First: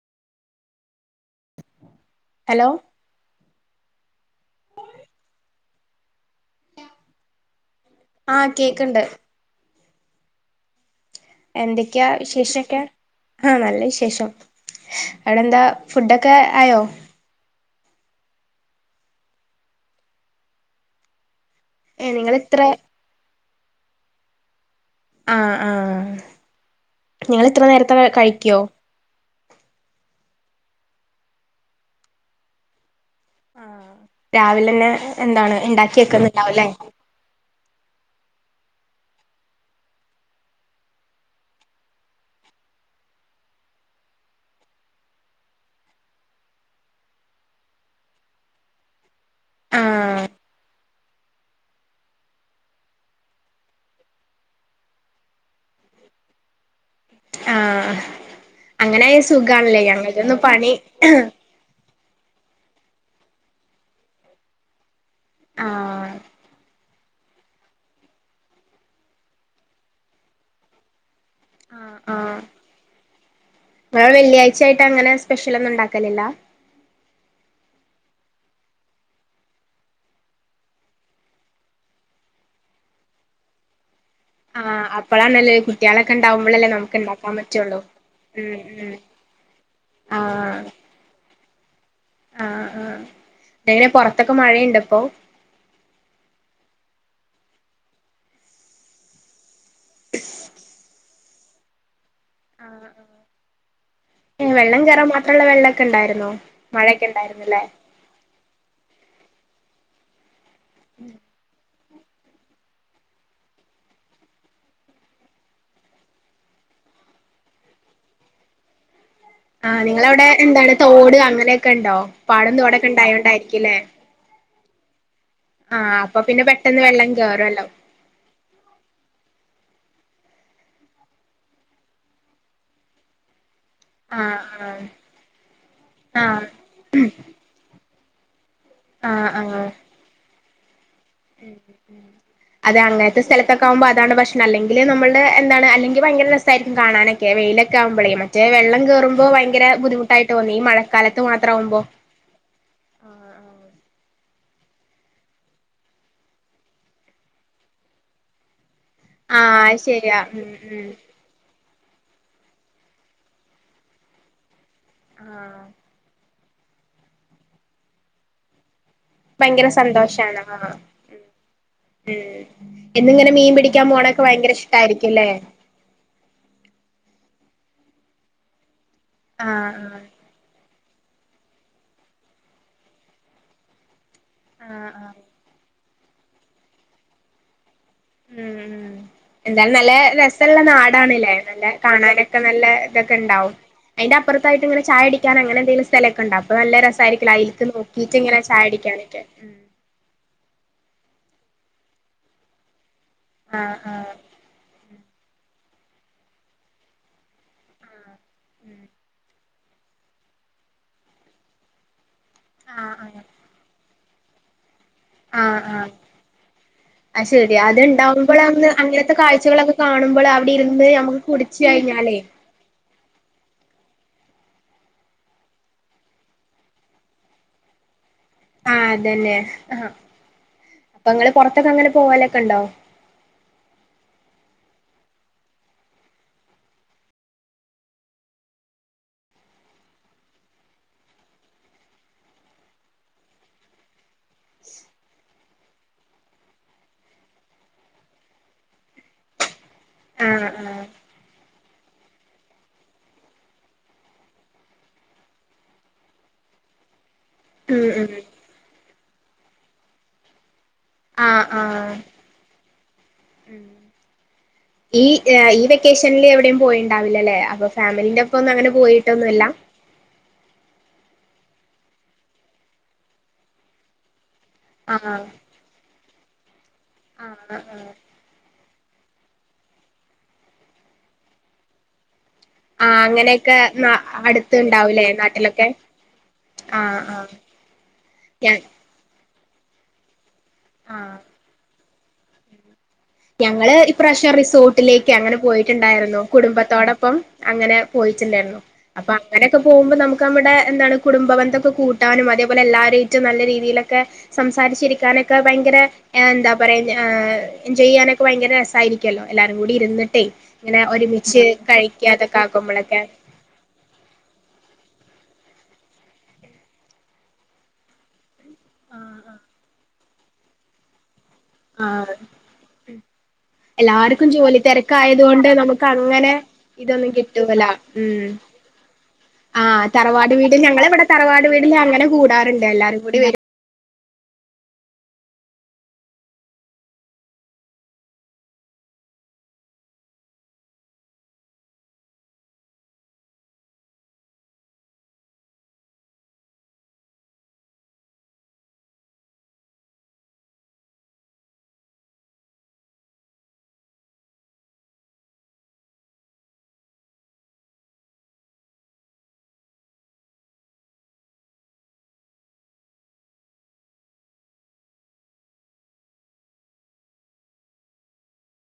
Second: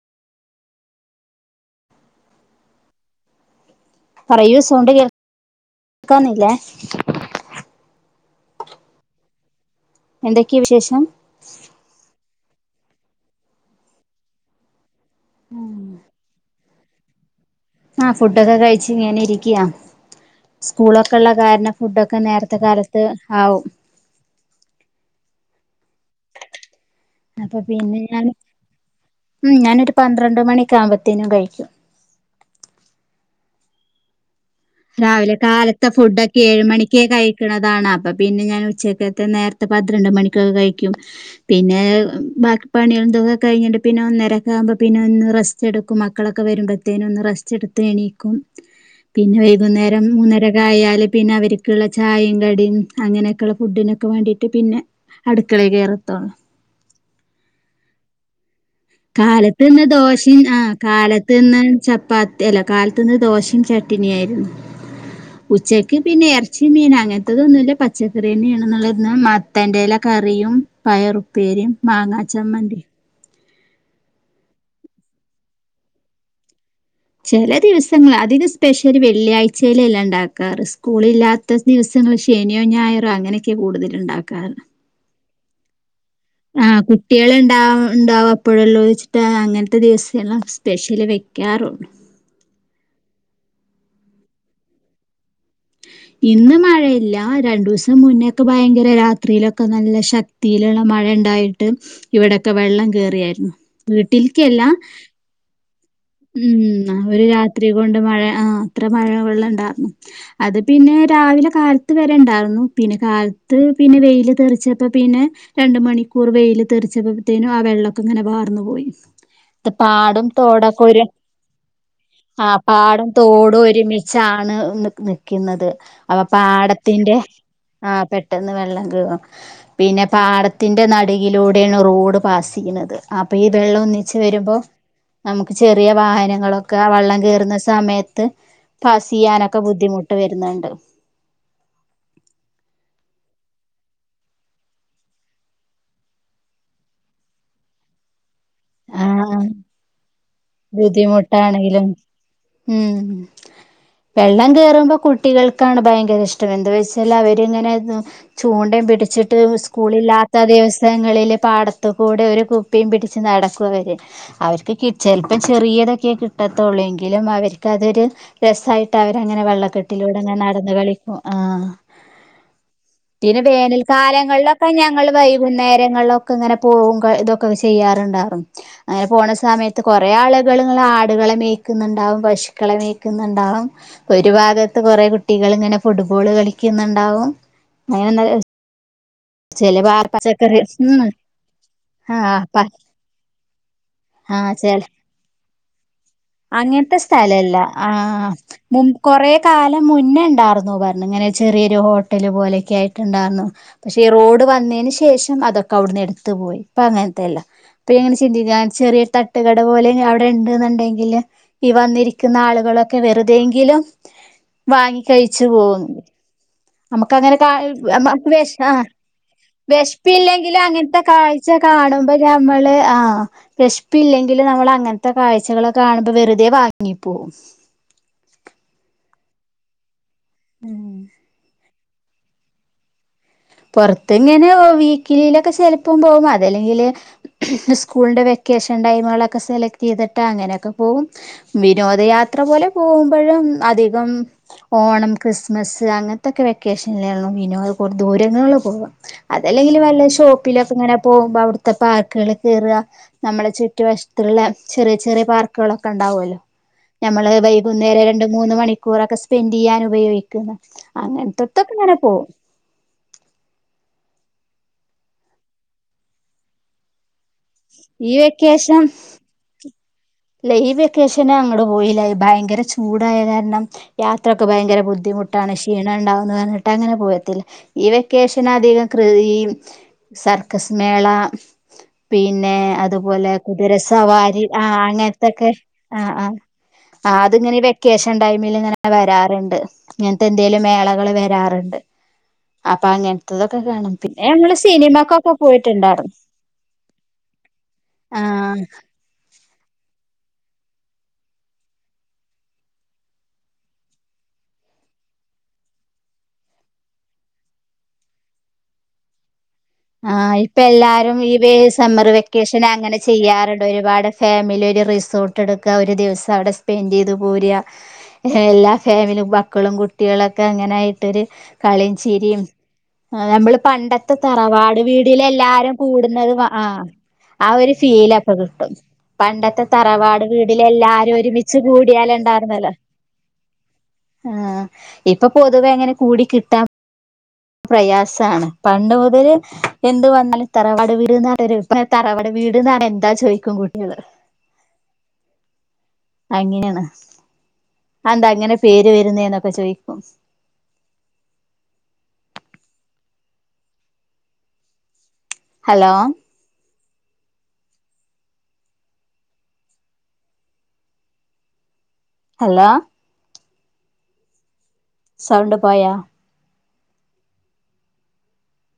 Hello പറയൂ sound കേൾക്കാന്നില്ലേ ആഹ് കേക്കണ്ട് എന്തൊക്കെയ വിശേഷം എന്തൊക്കെയാ വിശേഷൊക്കെ ആഹ് നല്ല വിശേഷം അവിടെന്താ ഉം ഫുഡൊക്ക ആയോ ആഹ് ഫുഡൊക്കെ കഴിച്ച് ഇങ്ങനെ ഇരിക്കയാ സ്കൂളൊക്കെ ഉള്ള കാരണം ഏഹ് ഫുഡൊക്കെ നേരത്തെ നിങ്ങളിത്ര കാലത്ത് ആവും ആഹ് ആഹ് നിങ്ങള് അപ്പൊ ഇത്ര നേരത്തെ പിന്നെ ക ഞാൻ കഴിക്കുവോ ഉം ഞാനൊരു പന്ത്രണ്ട് മണിക്കാവുമ്പത്തേനും കഴിക്കും ആഹ് രാവിലന്നെ എന്താണ് ഇണ്ടാക്കി വെക്കുന്നുണ്ടാവൂല്ലേ ക്കേ കഴിക്കണതാണ് അപ്പ പിന്നെ ഞാൻ ഉച്ചക്കത്തെ നേരത്തെ പന്ത്രണ്ട് മണിക്കൊക്കെ കഴിക്കും പിന്നെ ബാക്കി പണിയും ഇതൊക്കെ കഴിഞ്ഞിട്ട് പിന്നെ ഒന്നരേക്ക ആകുമ്പ പിന്നെ ഒന്ന് റസ് ചെടുക്കും മക്കളൊക്കെ വരുമ്പോത്തേനും ഒന്ന് റസ്റ്റ് എടുത്ത് എണീക്കും പിന്നെ വൈകുന്നേരം ആഹ് മൂന്നേര ര ആയാല് പിന്നെ അവർക്കുള്ള ചായെം കടിയും അങ്ങനെയൊക്കെള്ള ഫുഡിനൊക്കെ വേണ്ടിട്ട് പിന്നെ അടുക്കള കയറത്തോ ആഹ് അങ്ങനായ കാലത്ത് സുഖാണല്ലേ ന്ന് ഞങ്ങൾതൊന്നും ദോശയും ആഹ് പണി കാലത്ത് ന്ന് ചപ്പാത്തി ഇല കാലത്തുനിന്ന് ദോശയും ചട്ടണിയയിരുന്നു ഉച്ചക്ക് ആഹ് പിന്നെ ഇറ ച്ചി മീന അങ്ങൻത്തതൊന്നുല്ല പച്ചക്കററിന്നെയണ എന്നുള്ളന്ന് മത്തന്റെല്ല കറിയും പയറുപ്പേരിയും ആഹ് മാങ്ങാച്ചമ്മന്തി പ്പയാ വെള്ളിയാഴ്ചായിട്ട് അങ്ങനെ സ്പെഷ്യൊന്നും ഉണ്ടാക്കലില്ല? ചില ദിവസങ്ങൾ അതിന് സ്പെഷ്യല് വെള്ളിയാഴ്ചയിലല്ലാം ഉണ്ടാക്കാറ് സ്കൂളില്ലാ റ്റ ദിവസങ്ങൾ ശനിയോ ഞായറോ അങ്ങനെയൊക്കെ കൂടുതല് ഉണ്ടാക്കാറ്. ആഹ് അപ്പളാനല്ലേ കു ആഹ് കുട്ടികൾ ഇണ്ടാവ ഉണ്ടാവും ഉം അപ്പോഴള്ളോ ഉം ച്ചിട്ടാ അങ്ങൻത്തെ ദിവസ് ചെലാ ആഹ് സ്പെഷ്യല് വെക്കാറുള്ളു. ആഹ് ആഹ് ങ്ങനെ പുറത്തൊക്കെ മഴയുണ്ട്പ്പോ? ഇന്ന് മഴയില്ല രണ്ടു ദിവസം മുന്നേക്കെ ഭയങ്കര രാത്രിയിലൊ ഒക്കെ നല്ല ശക്തിയിലുള്ള മഴ ഉണ്ടായിട്ട് ഇവിടെക്കെ വെള്ളം ആഹ് കേയറിയായിരുന്നു വീട്ടിൽക്കല്ല ഉള്ള വെള്ളൊക്കെ ണ്ടായിരുന്നു ഉം ഒരു രാത്രി കൊണ്ട് മഴ ആഹ് അത്ര മഴ വെള്ളുണ്ടായിരു അത് പിന്നെ രാവിലെ കാൽ ത് വരെ ഉണ്ടായിരുന്നു പിന്നെ കാലത്ത് പിന്നെ വെൽ തെറിച്ചപ്പോ പിന്നെ രണ്ട് മണിക്കൂർ വെയില് തീറിച്ചപ്പോത്തേനും ആ വെള്ളൊക്കെങ്ങനെ വാർന്നു പോയി. ത് ആഹ് പാടും നിങ്ങളവിടെ എന്താണ് തോടൊക്കെ ഒരു തോട് അങ്ങനെയൊക്കെ ഇണ്ടോ ആ പാടം തോടൊക്കെ പാടും തോടും ഇണ്ടായോണ്ടായിരിക്കുംല്ലേ ഒരു മിച്ചാണ് നിക്കുന്നത് ആഹ് അപ്പൊ അപ്പ പിന്നെ പെട്ടെന്ന് വെള്ളം പാടത്തിന്റെ കേറുവല്ലോ ആഹ് പെട്ടെന്ന് വെള്ളം കെറോ? പിന്നെ പാടത്തിന്റെ നട് കിലൂടെണ് റോഡ് പാസ്യ്യുന്നത് അപ്പൊ ഈ വെള്ളം ഒന്ന ആഹ് ആഹ് ചെറിയ ആഹ് വാഹനങ്ങളൊക്കെ ആ വെള്ളം കയറുന്ന സമയത്ത് ആഹ് ആഹ് പാസ്യ്യാനൊക്കെ ബുദ്ധിമുട്ട് ട്ട് വരുന്നുണ്ട്.. ഉം ഉം അതെ അങ്ങത്തെ സ്ഥലത്തൊക്കെ ആഉമ്പോ അതാണ് പശ്ണം അല്ലെങ്കിൽ നമ്മുടെ എന്താണ് അല്ലെങ്കി ഭയങ്കര രസ് സായിരിക്കും കാണാനൊക്കെ വെയിലൊക്കെ ആഉമ്പളെ മറ്റെ വെള്ളം ആ കേറുമ്പോ ഭയര ബുദ്ധിുട്ട് ട്ടോണി ഈ മഴക്കാലത്ത് മാത്രംവുമ്പോ ബുദ്ധിമുട്ടാണെങ്കിലും ഉം വെള്ളം കേറുമ്പോ കുട്ടികൾക്കാണ് ഭയങ്കര ഇഷ്ടം എന്താ വെച്ചാ അവരിങ്ങനെ ചൂണ്ടയും പിടിച്ചിട്ട് ആഹ് അത് സ്കൂള ശരിയാ ഇില്ലാത്ത ഉം ഉം ദിവസങ്ങളില് പാടത് ത്കൂടെ ഒരു കുപ്പിയും പിടിച്ച് നടക്കുംവർ അവർക്ക് കിച്ച ആഹ് ട്ടത്തുള്ളൂങ്കിലും അവർക്കതൊരു രസയി ട്ട് അവരങ്ങനെ ഭയങ്കര വെള്ളക്കെട്ടിലൂടെങ്ങെ സന്തോഷാണ് ആഹ് നടന്ന് കളിക്കും ഉം ആഹ് ഉം എന്നിങ്ങനെ പിന്നെ മീൻ വേനൽ പിടിക്കാൻ പോണൊക്കെ ഭയങ്കര കാലങ്ങളിലൊക്കെ ഞങ്ങൾ ഇഷ്ടായിരിക്കുംല്ലേ വൈകുന്നേരങ്ങളിലൊ ക്കെങ്ങനെ പോകും ക ഇതൊക്കെ ചെയ്യാറുണ്ടാറും അങ്ങനെ പോണ ആഹ് സമയത്ത് കൊറേ ആളുകൾ ആടുകളെ മേക്കുന്നുണ്ടാവും പശുക്കളെ മേക്കുന്നുണ്ടാവും ഒരു ആഹ് ഭാഗത്ത് ആഹ് കുറെ ആഹ് കുട്ടികൾ ഇങ്ങനെ ഫുട്ബോള് കളിക്കുന്നുണ്ടാവും അങ്ങ ഉം ഉം എന്തായാലും നല്ല രസള്ള പച്ചക്കറി ഉം നാടാണല്ലേ നല്ല കാണാനൊക്കെ ആഹ് നല്ല പ ഇതൊക്കെ ഉണ്ടാവും. ആഹ് അയ്ന്റെപ്പുറത്തായിട്ട് ചെല ഇങ്ങെനെ ചായടിക്കൻ അങ്ങനെന്തെല് സ്ഥലൊക്കെണ്ട അപ്പോ നല്ല അങ്ങനത്തെ രസായിരിക്കുല്ല സ്ഥലല്ല അയിൽക്ക് നോക്കിട്ട്ങ്ങെനെ ചായടിക്കാനൊക്കെ ഉം ലെ മുന്നേണ്ടായിർന്നു പറഞ്ഞങ്ങനെ ചെറിയൊരു ഹോട്ടല് പോലൊക്കെ ആയിട്ടുണ്ടന്നു. ആഹ് പക്ഷേ ആഹ് റോഡ് വന്നയ്ന് ശേഷം അതൊക്കെ അവിടുന്ന് എടുത്ത് പോയി ഇപ്പൊ അങ്ങൻത്തെയല്ല ഇപ്പൊ ആഹ് ങ്നെ ചിന്തിക്കാൻ ഉം ചെറിയ തട്ടുകട പോലെ അവിടെ ഉണ്ട് എന്നുണ്ടെങ്കില് ഈ വന്നിരിക്കുന്ന ആഹ് ആളുകളൊക്കെ ആഹ് വെറുതെങ്കിലും വാങ്ങി കഴിച്ചു ആഹ് ആഹ് പോകു അത് നമുക്ക്ങ്ങനെ ക ശെരിയാ എ മ വേഷക് അത്ണ്ടാവുമ്പളന്ന് അങ്ങനത്തെ കാഴ്ചകളൊക്കെ കാണുമ്പള് അവിടെ വിശപ്പില്ലെങ്കിലും ഇരുന്ന് അങ്ങനത്തെ നമുക്ക് കാഴ്ച കുടിച്ച് കഴിഞ്ഞാലേ കാണുമ്പോ നമ്മള് ആഹ വിശപ്പില്ലെങ്കിലും നമ്മൾ അങ്ങനത്തെ കാഴ്ചകളൊക്കെ കാണുമ്പോ വെറുതെ വാങ്ങിപ്പോകും ആഹ അതന്നെ ആഹാ അപ്പൊ നിങ്ങള് പൊറാത്തൊക്കെ അങ്ങനെ പോവാലൊക്കെ ഉണ്ടോ പൊറത്ത് ഇങ്ങനെ വീക്കിലിയിലൊക്കെ ചെലപ്പം പോകും അതല്ലെങ്കില് സ്കൂളിന്റെ വെക്കേഷൻ ടൈമുകളൊക്കെ സെലക്ട് ചെയ്തിട്ട് അങ്ങനെയൊക്കെ പോകും വിനോദയാത്ര പോലെ പോകുമ്പോഴും അധികം ഓണം ക്രിസ്മസ് അങ്ങനത്തൊക്കെ വെക്കേഷൻലേള്ളു വിനോത് കൊണ്ട് പോ എങ്ങനെയുള്ള പോക അതല്ലെങ്കിൽ വല്ല ആഹ് ഷോപ്പിലൊക്കെ ആഹ് ഇങ്ങനെ പോകുമ്പോ അവിടുത്തെ പാർക്കുകളിൽ കേറുക നമ്മളെ ചുറ്റു വശത്തുള്ള ചെറിയ ചെറിയ പാർക്കുകളൊക്കെ ഉണ്ടാവുവല്ലോ ഞമ്മള് ഉം വൈകുന്നേരം ഉം രണ്ട് മൂന്ന് മണിക്കൂറൊക്കെ സ്പെൻഡ് ചെയ്യാൻ ഉപയോഗിക്കുന്ന് ആഹ് അങ്ങനത്തെട്ടൊക്കെ അങ്ങനെ ആഹ് പോകും ഉം ഈ എ ഈ വെക്കേഷനില് എവിടെയും പോയിണ്ടാവില്ലല്ലേ അപ്പൊ ഈ ഫാമിലിന്റെ ഒപ്പം ഒന്ന് അങ്ങനെ വെക്കേഷൻ പോയിട്ടൊന്നുമില്ല ഇല്ല ഈ വെക്കേഷന് അങ്ങട് പോയില്ലാ ഭയങ്കര ചൂടായാ കാരണം യാത്രക്ക് ഭയങ്കര ആഹ് ബുദ്ധിമുട്ടാണ് ക്ഷീണം ഉണ്ടാവുമെന്ന് പറഞ്ഞിട്ട് അങ്ങനെ ആഹ് പോയത്തില്ല ആഹ് ആഹ് ഇവെ വെക്കെഷനധികം കൃ ഈ സർക്കസ് മേള പിന്നെ ആഹ് അതുപോലെ അങ്ങനെയൊക്കെ കുതിര ന സവാരി ആ അങ്ങനെ അടുത്ത്ണ്ടാവൂലേ അതെക്കെ നാട്ടിലൊക്കെ ആ ആ ആഹ് അ ആഹ് അത്ങ്ങനെ വെക്കേഷൻ ടൈമിൽ ഞാൻ ഇങ്ങനെ വരാറുണ്ട് ഇങ്ങനത്തെ എന്തേലും മേളകൾ ആഹ് വരാറുണ്ട് അപ്പൊ അങ്ങനെ ഞങ്ങള് ഇപ്രാവശ്യം റിസോർട്ടിലേക്ക് അങ്ങനെ പോയിട്ടുണ്ടായിരുന്നു കുടുംബത്തോടൊപ്പം അങ്ങനെ ആഹ് പോയിട്ടുണ്ടായിരുന്നു അപ്പൊ അങ്ങനെയൊക്കെ പോകുമ്പോ നമുക്ക് നമ്മടെ എന്താണ് കുടുംബന്ധൊക്കെ കൂട്ടാനും അതേപോലെ എല്ലാവരയിറ്റും നല്ല രീതിയിലൊക്കെ സംസാരിച്ചിരിക്കാനൊക്കെ ഭയങ്കര എന്താ പറയാ ആ എൻജോയ്ചെയ്യാനൊക്കെ ഭയങ്കര രസായിരിക്കും ക്കല്ലോ എല്ലാരും കൂടി ഇരുന്നിട്ടേ ആഹ് ഇപ്പ ഇങ്ങനെ എല്ലാരും ഈ ഒരുമിച്ച് വേ കഴിക്കാതൊക്കെ ആക്കുമ്പോളൊക്കെ ടെ ഒരുപാട് ഫാമിലി ഒരു റിസോർട്ട് എടുക്കുക ഒരു ദിവസം അവിടെ സ്പെൻഡ് ചെയ്ത് പോര്ക എല്ലാ ഫാമിലും മക്കളും കുട്ടികളൊക്കെ അങ്ങനെയായിട്ടൊരു കളിയും ആഹ് ചിരിയും നമ്മള് പണ്ടത്തെ ത എല്ലാർക്കും ജോലി താവാട് വീടിൽ തിരക്കായത് കൊണ്ട് എല്ലാരും നമുക്ക് കൂടുന്നത് അങ്ങനെ ആ ഇതൊന്നും ആ കിട്ടൂല ഒരു ഉം ഫീലാപ്പൊ കിട്ടും പണ്ടത്തെ ആഹ് തറവാട് വീട് വീടില് ഞങ്ങളിവിടെ എല്ലാരും തറവാട് ഒരുമിച്ച് വീടില് അങ്ങനെ കൂടിയാല് കൂടാറുണ്ട് ഉണ്ടായിരുന്നല്ലോ എല്ലാരും കൂടി വരും ആഹ ഇപ്പൊ പൊതുവെ അങ്ങനെ കൂടി കിട്ടാം പ്രയാസാണ് പണ്ട് മു അവര് എന്ത് വന്നാലും തറവാട് വീട്ന്നറിയു തറവാട് വീട് ന്നറിഞ്ഞ എന്താ ചോദിക്കും കുട്ടികള് അങ്ങനെയാണ് അന്താ അങ്ങനെ പേര് വരുന്ന എന്നൊക്കെ ചോയിക്കും ഹലോ ഹലോ സൗണ്ട് പോയാ